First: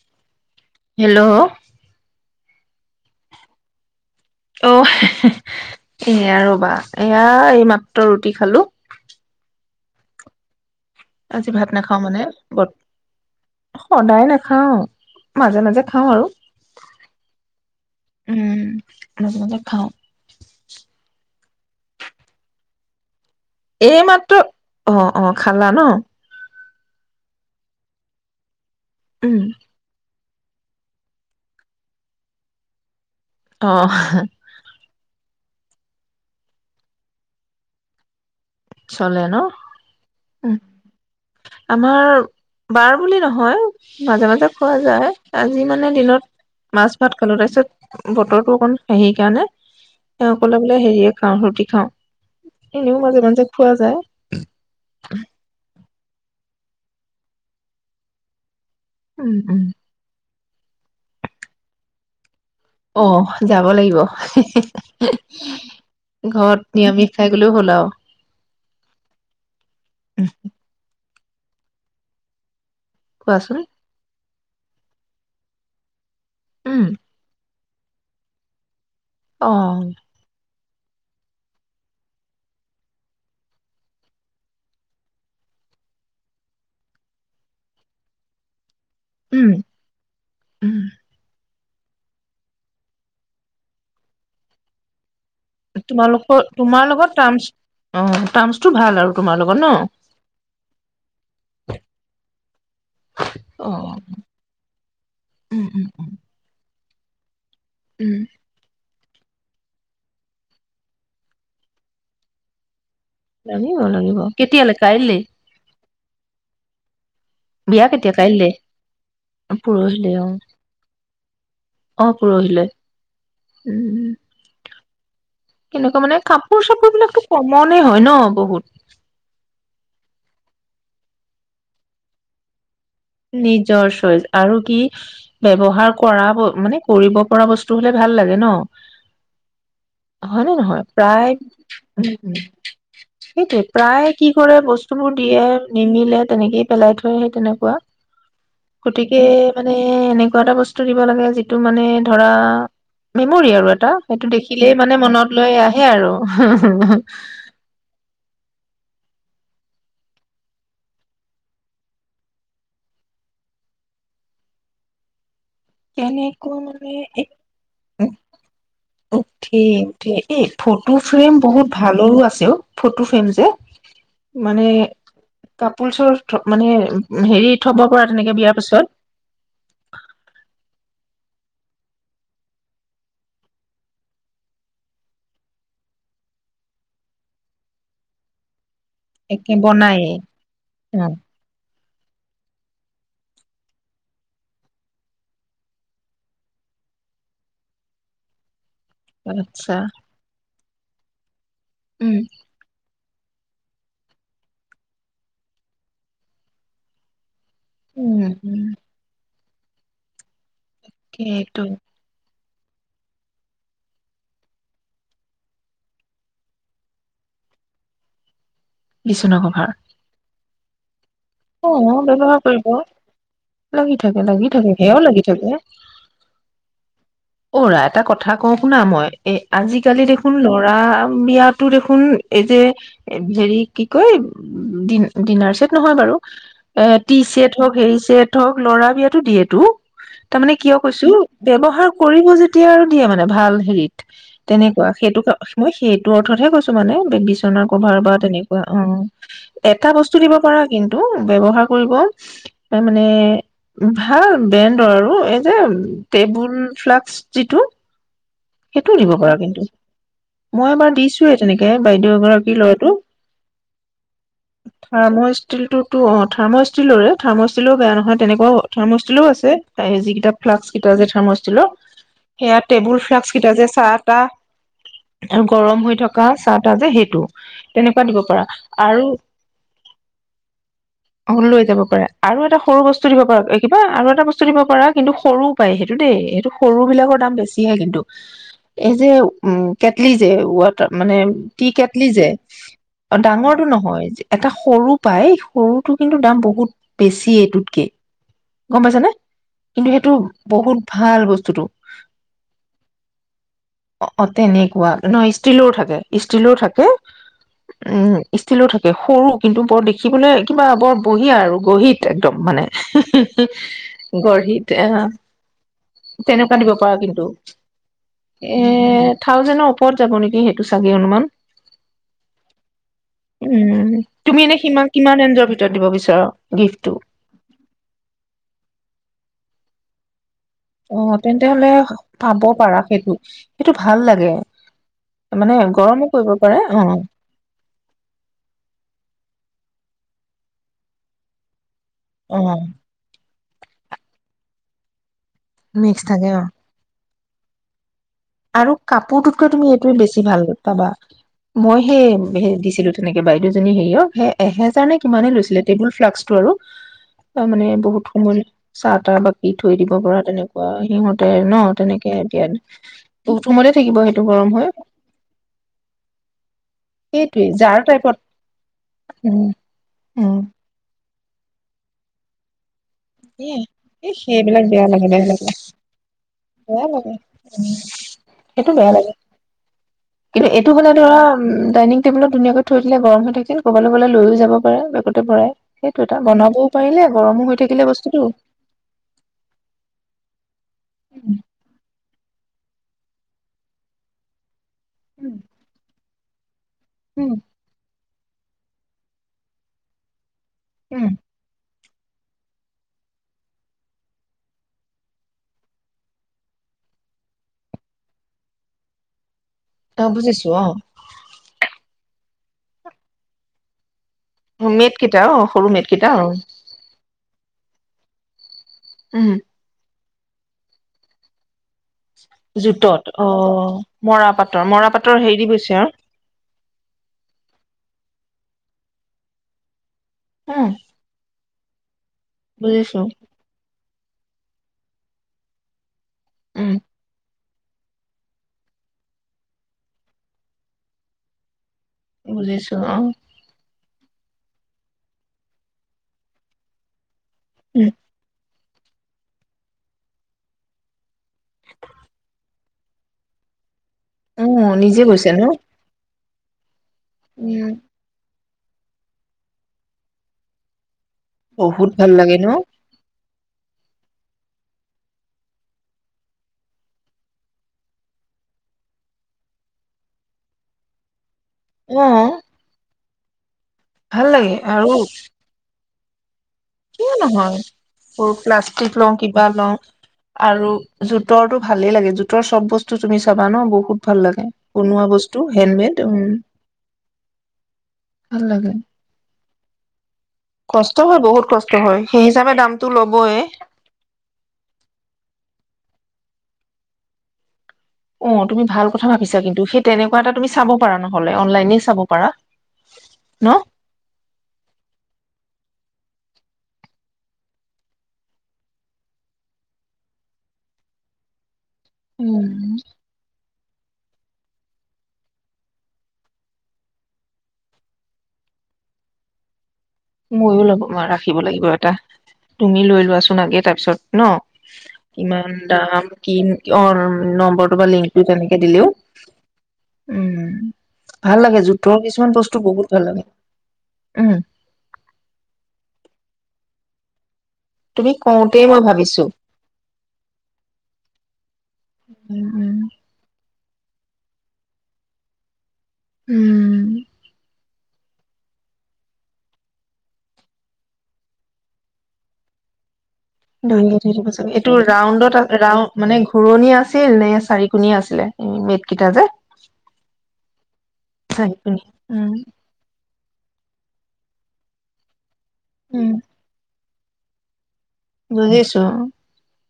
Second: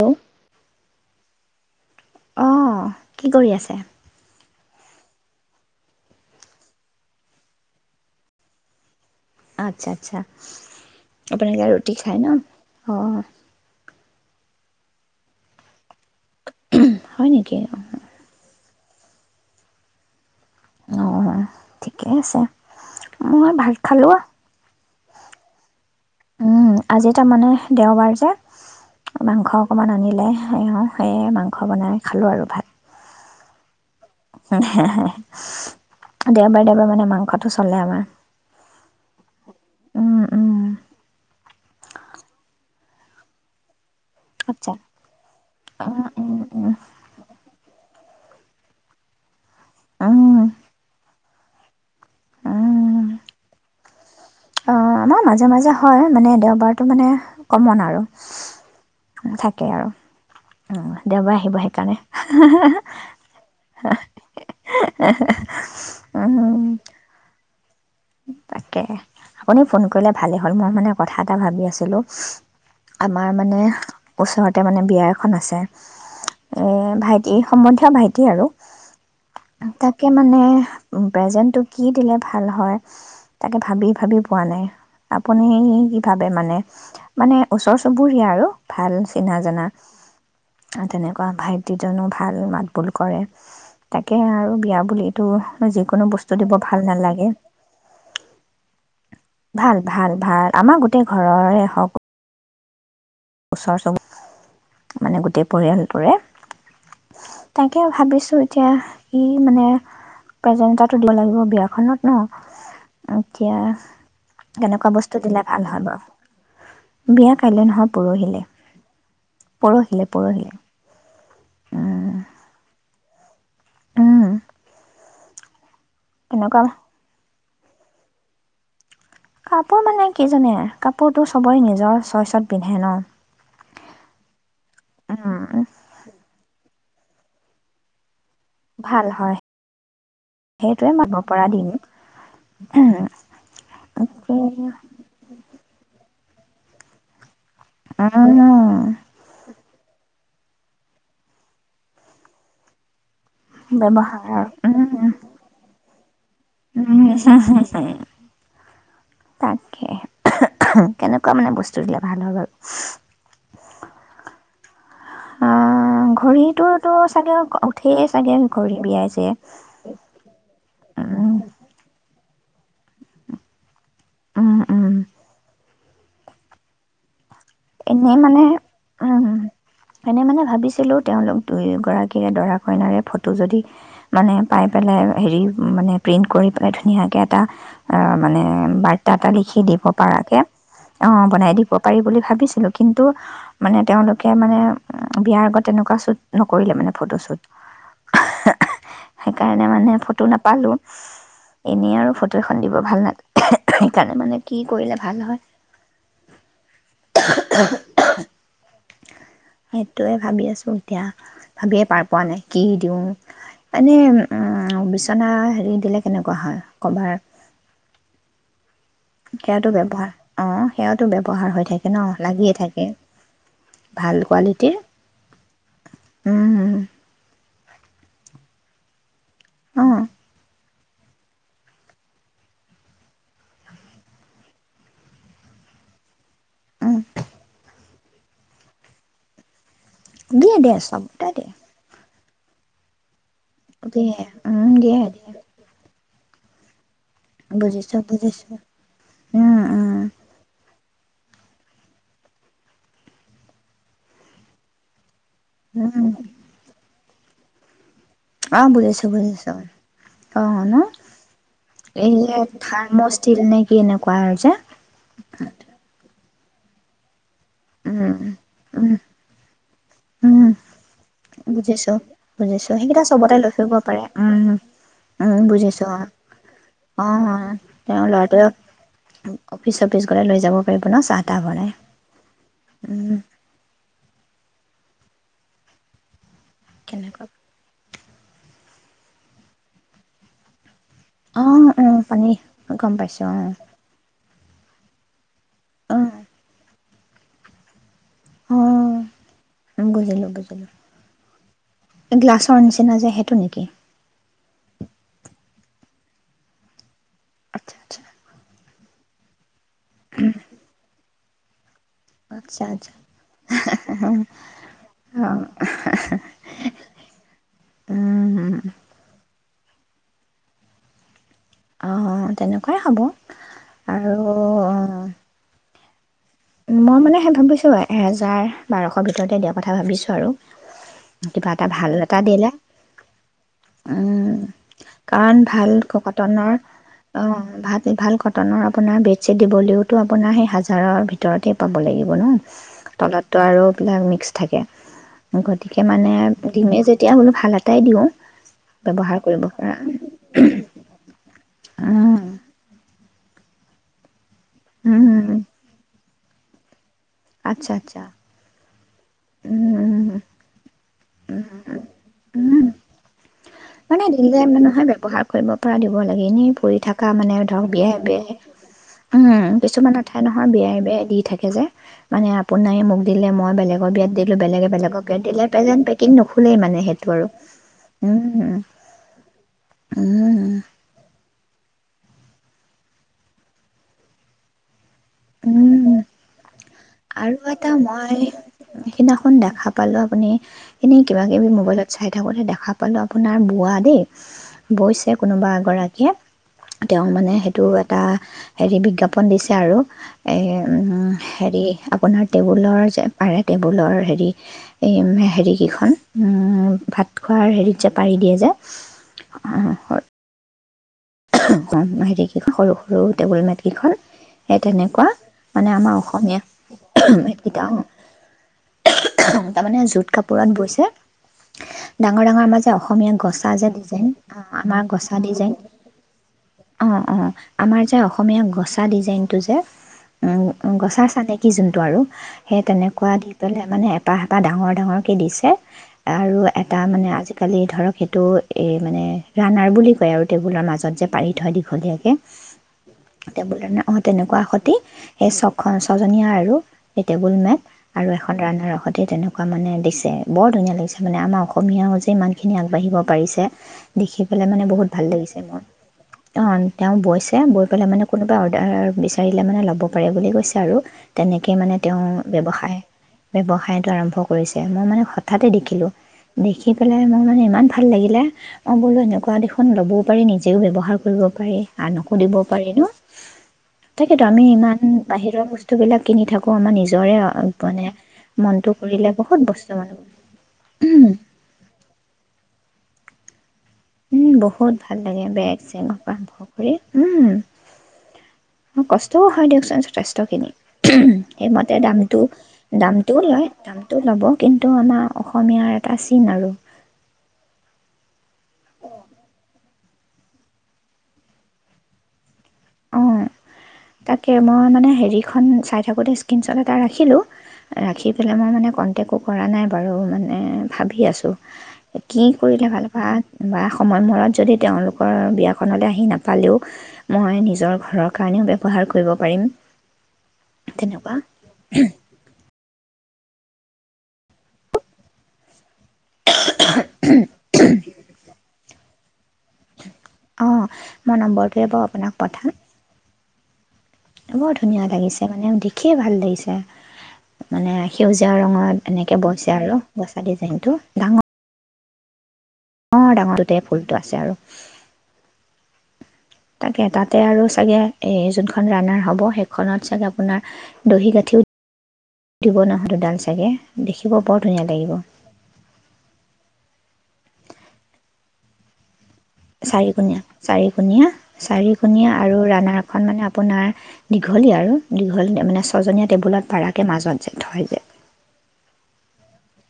Hello hello. অ' কি কৰি আছে অ এয়া ৰবা এয়া এই মাত্ৰ ৰুটি খালো আচ্ছা আচ্ছা আজি আপোনালোকে ভাত ৰুটি নাখাও খায় মানে ন? অঁ। সদায় নাখ হা মাজে মাজে খাওঁ আৰু হয় নেকি? উম আ খাওঁ ঠিকেই আছে মই ভাত খালোঁ। এইমাত্ৰ অ' অ' খালা ন উম আজি তাৰমানে দেওবাৰ যে, উম মাংস অকমান আনিলে সেয়ে মাংস বনাই খালো আৰু ভাত অ' উ হ হ দেওবাৰে দেওবাৰে মানে মাংসটো চলে আমাৰ চলে ন উম উ উম আমাৰ বাৰ বুলি নহয় মাজে মাজে খোৱা আচ্ছা যায় আজি মানে উম দিনত উম উম মাছ ভাত খালো তাৰপিছত, বতৰটো অকণ সেই কাৰণে, উম অকলে বোলে হেৰিয়, খাওঁ ৰুটি খাওঁ এনেও মাজে মাজে ব পোৱা যায় অ আমাৰ মাজে মাজে হয় মানে দেওবাৰতটো মানে কমন আৰু উম উম থাকে আৰু। অহ, দেওবাৰে আহিব সেইকাৰণে। অহ, যাব লাগিব। ঘৰত উম নিৰামিষ খাই গলেও হ'ল। হেল্ল'। তাকে আপুনি ফোন কৰিলে ভালে হ'ল মই মানে কথা এটা ভাবি আছিলোঁ আমাৰ কোৱাচোন মানে ওচৰতে মানে বিয়া এখন আছে এ উম ভাইটি সম্বন্ধীয় ভাইটি আৰু অ তাকে মানে উম প্ৰেজেন্ট টো কি দিলে ভাল হয়! তাকে ভাবি ভাবি পোৱা নাই আপুনি কি ভাবে মানে মানে ওচৰ চুবুৰীয়া আৰু ভাল চিনা উম জানা উম, তেনেকুৱা ভাই। প্ৰতি জনো ভাল মাত বোল কৰে তাকে আৰু বিয়া বুলি টো যিকোনো বস্তু তোমালোকৰ দিব ভাল তোমাৰ লগত নালাগে। টাৰ্মচ অ' টাৰমছটো ভাল আৰু তোমাৰ লগত ন ভাল অ ভাল ভাল আমাৰ গোটেই ঘৰৰে হওক ওচৰ চুবু, মানে গোটেই উম উম, পৰিয়ালটোৰে। তাকে উম, ভাবিছো এতিয়া ই মানে প্ৰেজেণ্ট এটাটো দিব লাগিব, বিয়াখনত এতিয়া লাগিব লাগিব কেতিয়ালে কেনেকুৱা কাইলৈ বস্তু দিলে ভাল হয় বাৰু? বিয়া কাইলৈ নহয় এতিয়া পৰহিলে কাইলে, পৰহিলে পৰহিলৈ অ। পৰহিলে অঊ উম পৰহিলৈ। উম কেনেকুৱা মানে কাপোৰ তেনেকুৱা চাপোৰ বিলাকো কমণে হয় ন বহুত কাপোৰ মানে কি জাননে কাপোৰতটো চবৰে নিজৰ চইচতে পিন্ধে। ন নিজৰ চইচ আৰু কি উম ব্যৱহাৰ কৰাব মানে কৰিব পৰা বস্তু হ'লে ভাল লাগে। ন ভাল হয় হয়নে নহয় সেইটোৱে মানিব প্ৰায় পৰা দিম উ সেইটোৱে প্ৰায় কি কৰে উম বস্তুবোৰ দিয়ে নিমিলে তেনেকেই পেলাই থয় সেই তেনেকুৱা। গতিকে মানে এনেকুৱা কিবা এটা বস্তু দিব লাগে যিটো মানে ধৰা মেমৰি আৰু এটা সেইটো ব্যৱহাৰ দেখিলেই মানে উম মনত লৈ আহে আৰু তাকে কেনেকুৱা মানে বস্তু দিলে ভাল হয় বাৰু? আহ কেনেকুৱা ঘড়ীটোতো মানে এ চাগে উঠেই উম চাগে ঘড়ী বিয়াইছে উঠেই উঠেই এই ফটো উম ফ্ৰেম বহুত ভালৰো আছে। [unintelligible] ফটো ফ্ৰেম যে উম মানে উম [unintelligible] মানে হেৰি থব পৰা এনে তেনেকে মানে বিয়াৰ পিছত উম এনে মানে ভাবিছিলো তেওঁলোক দুইগৰাকীৰে দৰা কইনাৰে ফটো যদি মানে পাই পেলাই হেৰি মানে প্ৰিণ্ট কৰি পেলাই ধুনীয়াকে এটা উহ মানে [unintelligible] এটা একে লিখি দিব বনায়ে পাৰ কে অ', বনাই দিব পাৰি বুলি ভাবিছ কিন্তু মানে তেওঁলোকে মানে বিয়াৰ আগত তেনেকুৱা শ্বুট নকৰিলে মানে ফটো শ্বুত সেইকাৰণে আচ্ছা মানে ফটো নাপালোঁ। এনেই আৰু উম ফটো এখন দিব ভাল [unintelligible] সেইকাৰণে মানে কি কৰিলে ভাল হয়। [inaudible] উম, উম। সেইটোয়ে ভাবি আছো। আছো এতিয়া সেইটো ভাবিয়ে পাৰ পোৱা নাই। কি দিওঁ এনে উম, বিচনা হেৰি দিলে কেনেকুৱা হয় কভাৰ বিচনা কভাৰ [unintelligible] অ'। অ', ব্যৱহাৰ কৰিব লাগি ভাল থাকে লাগি থাকে কোৱালিটিৰ সেয়াও লাগি থাকে। অ'ৰা এটা কথা কওঁ শুনা মই। এ অঁ আজিকালি দেখোন ল'ৰা উহ, বিয়াটো দেখোন এই যে, হেৰি কি কয় ডিনাৰ ছেট নহয় বাৰু এ, টিছেট হওঁক হেৰি ছেট হওঁক ল'ৰা বিয়াতটো দিয়েটো। তাৰ মানে দিয়ে কিয় দিয়ে কৈছো চবতে দিয়ে ব্যৱহাৰ কৰিব যেতিয়া আৰু দিয়ে মানে। ভাল হেৰিত, দিয়ে উম, তেনেকুৱা। দিয়ে সেইটো দিয়ে ক, মই সেই তোৰ অৰ্থত হে কৈছো মানে। বিচনাৰ কভাৰ বুজিছোঁ বা বুজিছোঁ তেনেকুৱা। অ', এটা বস্তু দিব পাৰা কিন্তু ব্যৱহাৰ কৰিব, তাৰমানে ভাল ব্ৰেণ্ডৰ আৰু। এই [unintelligible] টেবুল ফ্লাস্ক, যিটো। অঁ সেইটোও বুজিছোঁ দিব পাৰা বুজিছোঁ কিন্তু। অঁ মই ন এবাৰ দিছোঁয়েই তেনেকে এই বাইদেউ যে এগৰাকীৰ ল'ৰাটো। থাৰ্মষ্টিল নে কি এনেকুৱা আৰু যে থাৰ্মোষ্টীলটোতো অ', থাৰ্মষ্টিলৰে থাৰ্মোষ্টীলৰ বেয়া উম, নহয়। তেনেকুৱাও উম, থাৰ্মোষ্টীলৰো আছে। তাৰে যিকিতা, উম। ফ্লাস্ক কিতা যে থাৰ্মোষ্টীলৰ, বুজিছো সেয়া বুজিছো টেবুল সেইকেইটা ফ্লাস্ক চবতে লৈ [unintelligible] ফুৰিব পাৰে চাহ-তাহ উম উম আৰু গৰম বুজিছো হৈ থকা চাহ-তাহ যে, অ অ সেইটো। তেনেকুৱা তেওঁৰ দিব পাৰা, ল'ৰাটোৱে আৰু, অফিচ চফিচ গ'লে লৈ যাব পাৰিব ন চাহ তাহ লৈ বনাই যাব পাৰে। আৰু এটা সৰু বস্তু উম দিব পাৰা, কিবা আৰু [unintelligible] এটা বস্তু দিব পাৰ কিন্তু সৰু পায়, সেইটো দেই। সেইটো সৰু বিলাকৰ কেনেকুৱা দাম বেছিহে কিন্তু। এই যে, উম, কেটলি যে, ৱা [unintelligible] মানে অ অ টি-কেটলি যে, পানী গম অ', পাইছো ডাঙৰটো নহয়। যে এটা সৰু পাই সৰুটো অ কিন্তু দাম বহুত। বেছি এইটোতকে অ গম পাইছানে, অ কিন্তু সেইটো বুজিলো বুজিলো বহুত ভাল বস্তুটো। গ্লাছৰ নিচিনা যে সেইটো নেকি অ', অ', তেনেকুৱা, নহয় ষ্টিলৰ থাকে, ষ্টিলো থাকে। আচ্ছা উম, আচ্ছা ষ্টিলো থাকে। সৰু কিন্তু, বৰ দেখিবলৈ কিবা বৰ [unintelligible] আৰু [unintelligible] একদম মানে, আচ্ছা আচ্ছা [unintelligible] আহ, অ তেনেকুৱা দিব পাৰা কিন্তু। উম এ থাউজেনৰ ওপৰত যাব নেকি, সেইটো চাগে অনুুমান। অ', তেনেকুৱাই হ'ব উম, আৰু তুমি এনে সিমান অ', কিমান ৰেঞ্জৰ [unintelligible] মই মানে সেই ভাবিছো এহেজাৰ বাৰশৰ ভিতৰতে দিয়া পা কথা ভাবিছোঁ আৰু অ', তেন্তে কিবা এটা হ'লে ভাল এটা পাব দিলে পাৰা সেইটো। সেইটো ভাল লাগে উম কাৰণ মানে ভাল গৰমো কৰিব কটনৰ পাৰে অ', ভাল ভাল কটনৰ আপোনাৰ বেডশ্বিট দিবলৈওতো আ আপোনাৰ সেই হাজাৰৰ ভিতৰত ততে, পাব লাগিব ন অ', তলত তো আৰুবিলাক মিক্স থাকে গতিকে মিক্স মানে থাকে অ'। ডিমে যেতিয়া তেতিয়া বোলো ভাল এটাই দিওঁ আৰু ব্যৱহাৰ কৰিব কাপোৰটোতকৈ তুমি পৰা এইটোোৱে বেছি ভাল পাবা মই হে উম হ দিছিলো তেনেকে বাইদেউ ী সেয়ওে এজাৰ ন কিমান উম লৈছিলে টেবুল ফ্ল্ কৰো তাৰ মানে আচ্ছা আচ্ছা বহুত সময় চাহ তাহ বাকি থৈ উম দিব উম পৰা তেনেকুৱা সিহঁত ন তেনেকে এতিয়া উম বহুত সময়তে থাকিব মানে সেইটো দিলে গৰম মানে হৈ নহয় ব্যৱহাৰ কৰিব পৰা দিব লাগে এনেই কৰি থকা মানে সেইটোৱে ধৰক জাৰ বিয়াই টাইপত বিয়াই উম কিছুমান ঠাই উম। নহয় বিয়াই বেয়া দি থাকে যে মানে আপোনাৰ দিলে এ মই বেলেগৰ বিয়াত এই দিলো সেইবিলাক বেলেগে বেয়া লাগে দে বেলেগৰ পেজেন পেকীং ভুলেই মানে বেয়া সেইটো লাগে আৰু উম সেইটো বেয়া লাগে কিন্তু উম, এইটো মানে ধৰা উম ডাইনিং টেবুলত ধুনীয়াকৈ থৈ দিলে গৰম হৈ থাকিল কৰবালৈ গলে লৈ যাব পাৰা অ তে সেইটো উম। এটা বনাব আৰু এটা মই সিদিনাখন দেখা পালো আপুনি এনেই কিবা উম কিবি মোবাইলত চাই থাকোঁতে দেখা পালো আপোনাৰ বোৱা দেই বৈছে কোনোবা এগৰাকীয়ে তেওঁ মানে সেইটো তাহ হেৰি বিজ্ঞাপন দিছে আৰু উম হেৰি আপোনাৰ টেবুলৰ যে পাৰে টেবুলৰ হেৰি এই হেৰিকেইখন ভাত খোৱাৰ হেৰিত যে পাৰি দিয়ে যে অ বুজিছো অ হেৰিকেইখন সৰু সৰু টেবুল মেটকেইখন সেই মেট তেনেকুৱা কেইটা অ সৰু মানে মেট আমাৰ কেইটা অ অসমীয়া গিতা উম তাৰমানে যত কাপোৰ পূৰণ গৈছে ডাঙৰ ডাঙৰ মাজে জোতত অসমীয়া অ গছা যে ডিজাইন মৰাপাটৰ আমাৰ মৰাপাটৰ গছা হেৰি ডিজাইন গৈছে আৰু অ অ আমাৰ যে অসমীয়া গছা ডিজাইনটো যে উম উ গছা চাকী কি চিন্তা টো আৰু সেই বুজিছো তেনেকুৱা দি পেলাই মানে হেপাহ পা ডাঙৰ ডাঙৰ কে দিছে আৰু উম এটা মানে আজি কালি ধৰক সেইটো এই মানে ৰানাৰ বুলি কয় আৰু টেবুলৰ মাজত যে পানি থ দি বুজিছো অ দীঘলীয়াকে বোলে ন অ তেনেকুৱা আ সতে সেই ছ ছজনীয়া আৰু টেবুল মেট উম আৰু এখন ৰানাৰক সতে তেনেকুৱা মানে দিছে, বৰ ধুনীয়া লাগিছে মানে আমাৰ অসমীয়া যে ইমানখিনি আগবাঢ়িব পাৰিছে। দেখি অ পেলাই মানে বহুত নিজে ভাল গৈছে লাগিছে ন মোৰ, অ' তেওঁ বৈছে গৈ উম পেলাই মানে কোনো, অৰ্ডাৰ বিচাৰিলে মানে ল'ব পাৰে বুলি কৈছে আৰু তেনেকেই মানে বহুত তেওঁ ভাল লাগে ন ব্যৱসায় ব্য্ৱসায়তটো আৰম্ভ কৰিছে মই মানে হঠাতে দেখিলো দেখি পেলাই মোৰ মানে ইমান ভাল লাগিলে মই বোলো এনেকুৱা দেখোন ল'বও পাৰি নিজেও ব্যয়ৱসায় ব্যৱহাৰ কৰিব। পাৰি অ আনকো দিব পাৰি ন! তাকেতো ভাল আমি ইমান বাহিৰৰ বস্তু বিলাক, কিনি থাকো। কিয় নহয় মনটো প্লাষ্টিক কৰিলে লওঁ বহুত কিবা বস্তু লওঁ মানে আৰু উম, জোতৰটো ভালেই লাগে জোতৰ চব বস্তু তুমি চাবা ন! বহুত ভাল উম লাগে বহুত ভাল বনোৱা লাগে বস্তু বেগ চেগ হেণ্ডমেড উম আৰম্ভ কৰি ভাল লাগে উম কষ্টও হয় দিয়কচোন যথেষ্ট খিনি কষ্ট হয় বহুত এই কষ্ট তা হয় সেই দামটো হিচাপে দামটো দামটোও ল'বয়ে লয় দামটো ল'ব কিন্তু আমাৰ অসমীয়াৰ ন আৰু অ', তুমি ভাল কথা ভাবিছা কিন্তু সেই তেনেকুৱা এটা তুমি চাব পাৰা নহ'লে অনলাইনে চাব পাৰা অ', ন তাকে মই মানে হেৰিখন চাই থাকোঁতে স্ক্ৰীণশ্বট এটা ৰাখিলোঁ, ৰাখি পেলাই মই মানে কণ্টেক্টো কৰা নাই বাৰু মানে ভাবি আছোঁ। কি উম, কৰিলে ভাল বা বা সময়মূৰত যদি তেওঁলোকৰ বিয়াখনলৈ আহি নাপালেও মই নি নিজৰ ঘৰৰ কাৰণেও ব্যৱহাৰ কৰিব পাৰিম। ময়ো ল'ব তেনেকুৱা ৰাখিব লাগিব এটা তুমি লৈ লোৱা চোন আগে তাৰপিছত ন? ইমান কি অ', নম্বৰটো বা লিংকটো তেনে দিলেও উম অঁ মই ভাল লাগে। নম্বৰটোৱে বাৰু জোথৰ আপোনাক কিছুমান পঠাম বস্তু বহুত ভাল লাগে। উম, বৰ ধুনীয়া লাগিছে। মানে দেখিয়ে ভাল লাগিছে। মানে তুমি সেউজীয়া কওঁতেই মই ৰঙৰ এনেকে ভাবিছো। বৈছে আৰু গছা ডিজাইনটো ডাঙৰ উম, উম। ডাঙৰ গোটেই ফুলটো আছে আৰু। উম, তাকে তাতে আৰু চাগে এই যোনখন ৰাণাৰ হ'ব, সেইখনত চাগে আপোনাৰ দহি গাঁঠিও দিব নহয় দুডাল চাগে দহি দেখিব গুঠি দিব বৰ চাবি, ধুনীয়া এইটো লাগিব ৰাউণ্ডত ৰাউ মানে ঘূুৰণিয়া আছিল, নে চাৰিকোণীয়া আছিলে? বেট কেইটা যে। চাৰি কোণীয়া, চাৰি কোণীয়া, চাৰি চাৰিকোণীয়া। কোণীয়া আৰু উম, ৰানাৰখন মানে আপোনাৰ দীঘলীয়া আৰু দীঘল মানে ছজনীয়া টেবুলত পাৰাকৈ মাজত যে থই যেয় বুজিছো।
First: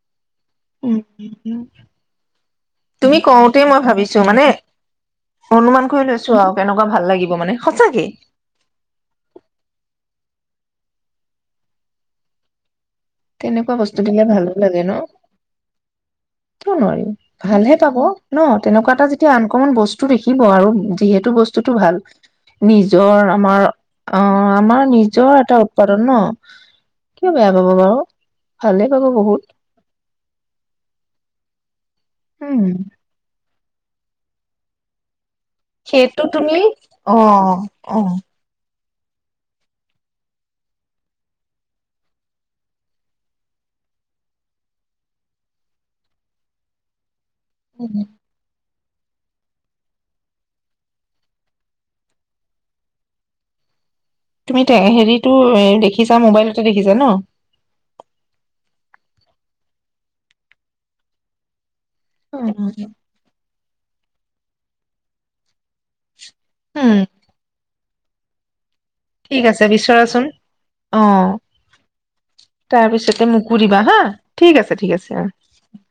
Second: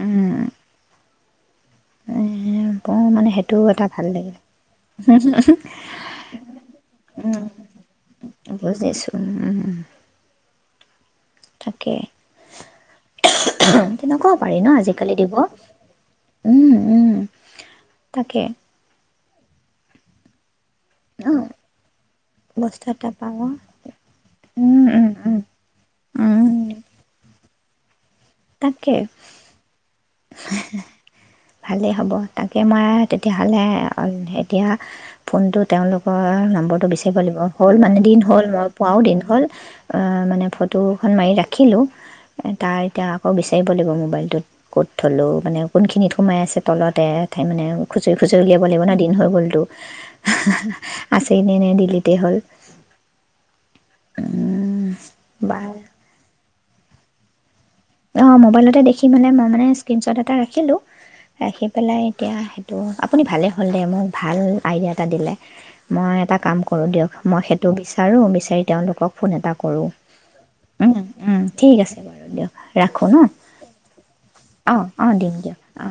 উম। উম। বৰ তুমি মানে সেইটো কওঁতে মই এটা ভাল ভাবিছো, লাগিলে মানে অনুমান কৰি লৈছো আৰু কেনেকুৱা ভাল লাগিব মানে সঁচাকে। বুজিছোঁ তাকে। তেনেকুৱা বস্তু দিলে তেনেকুৱাও ভালো পাৰি ন? লাগে আজিকালি দিব। উম কিয় নোৱাৰিম, উম ভালহে পাব তাকে ন? তেনেকুৱা যেতিয়া আনকমন বস্তু দেখিব আৰু অ যিহেতু বস্তুতটো ভাল, বস্তু এটা নিজৰ পাব আমাৰ অ', উম আমাৰ উম উম নিজৰ এটা উৎপাদন ন? উম কিয় বেয়া পাব বাৰু। ভালেই তাকে। পাব বহুত ভালেই হ'ব তাকে উম মই তেতিয়া ভালে অ'- এতিয়া ফোনটো তেওঁলোকৰ সেইটো তুমি নম্বৰটো বিচাৰিব অ লাগিব হ'ল অ মানেদিন হ'ল মই পোৱাও দিন হ'ল, মানে ফটোখন মাৰি ৰাখিলোঁ তাৰ এতিয়া আকৌ বিচাৰিব লাগিব মোবাইলটোত ক'ত থ'লোঁ মানে কোনখিনিত সোমাই আছে তলতে [unintelligible] মানে আৰু খুছৰি খুছৰি উলিয়াব। লাগিব ন দিন হৈ গ'লতো আছেইনে, নে দিলীতে হ'ল! তুমি তে- এ হেৰিতটো বাৰু দেখিছা মোবাইলত। দেখিছা ন? অ', মোবাইলতে দেখি মানে মই মানে স্কিনচত এটা ৰাখিলো, ৰাখি পেলাই এতিয়া সেইটো উম আপুনি ভালেই হ'ল, দে মোৰ ভাল আইডিয়া এটা দিলে মই তাত কাম কৰোঁ দিয়ক মই সেত টো বিচাৰো বিচাৰি তেওঁলোকক ফোন ঠিক এটা আছে কৰো। বিচৰাচোন উম, উম ঠিক আছে বাৰু দিয়ক। তাৰ ৰাখোঁ ন পিছতে মোকো দিবা হা ঠিক আছে, অঁ ঠিক অঁ আছে অ। দিম দিয়ক অঁ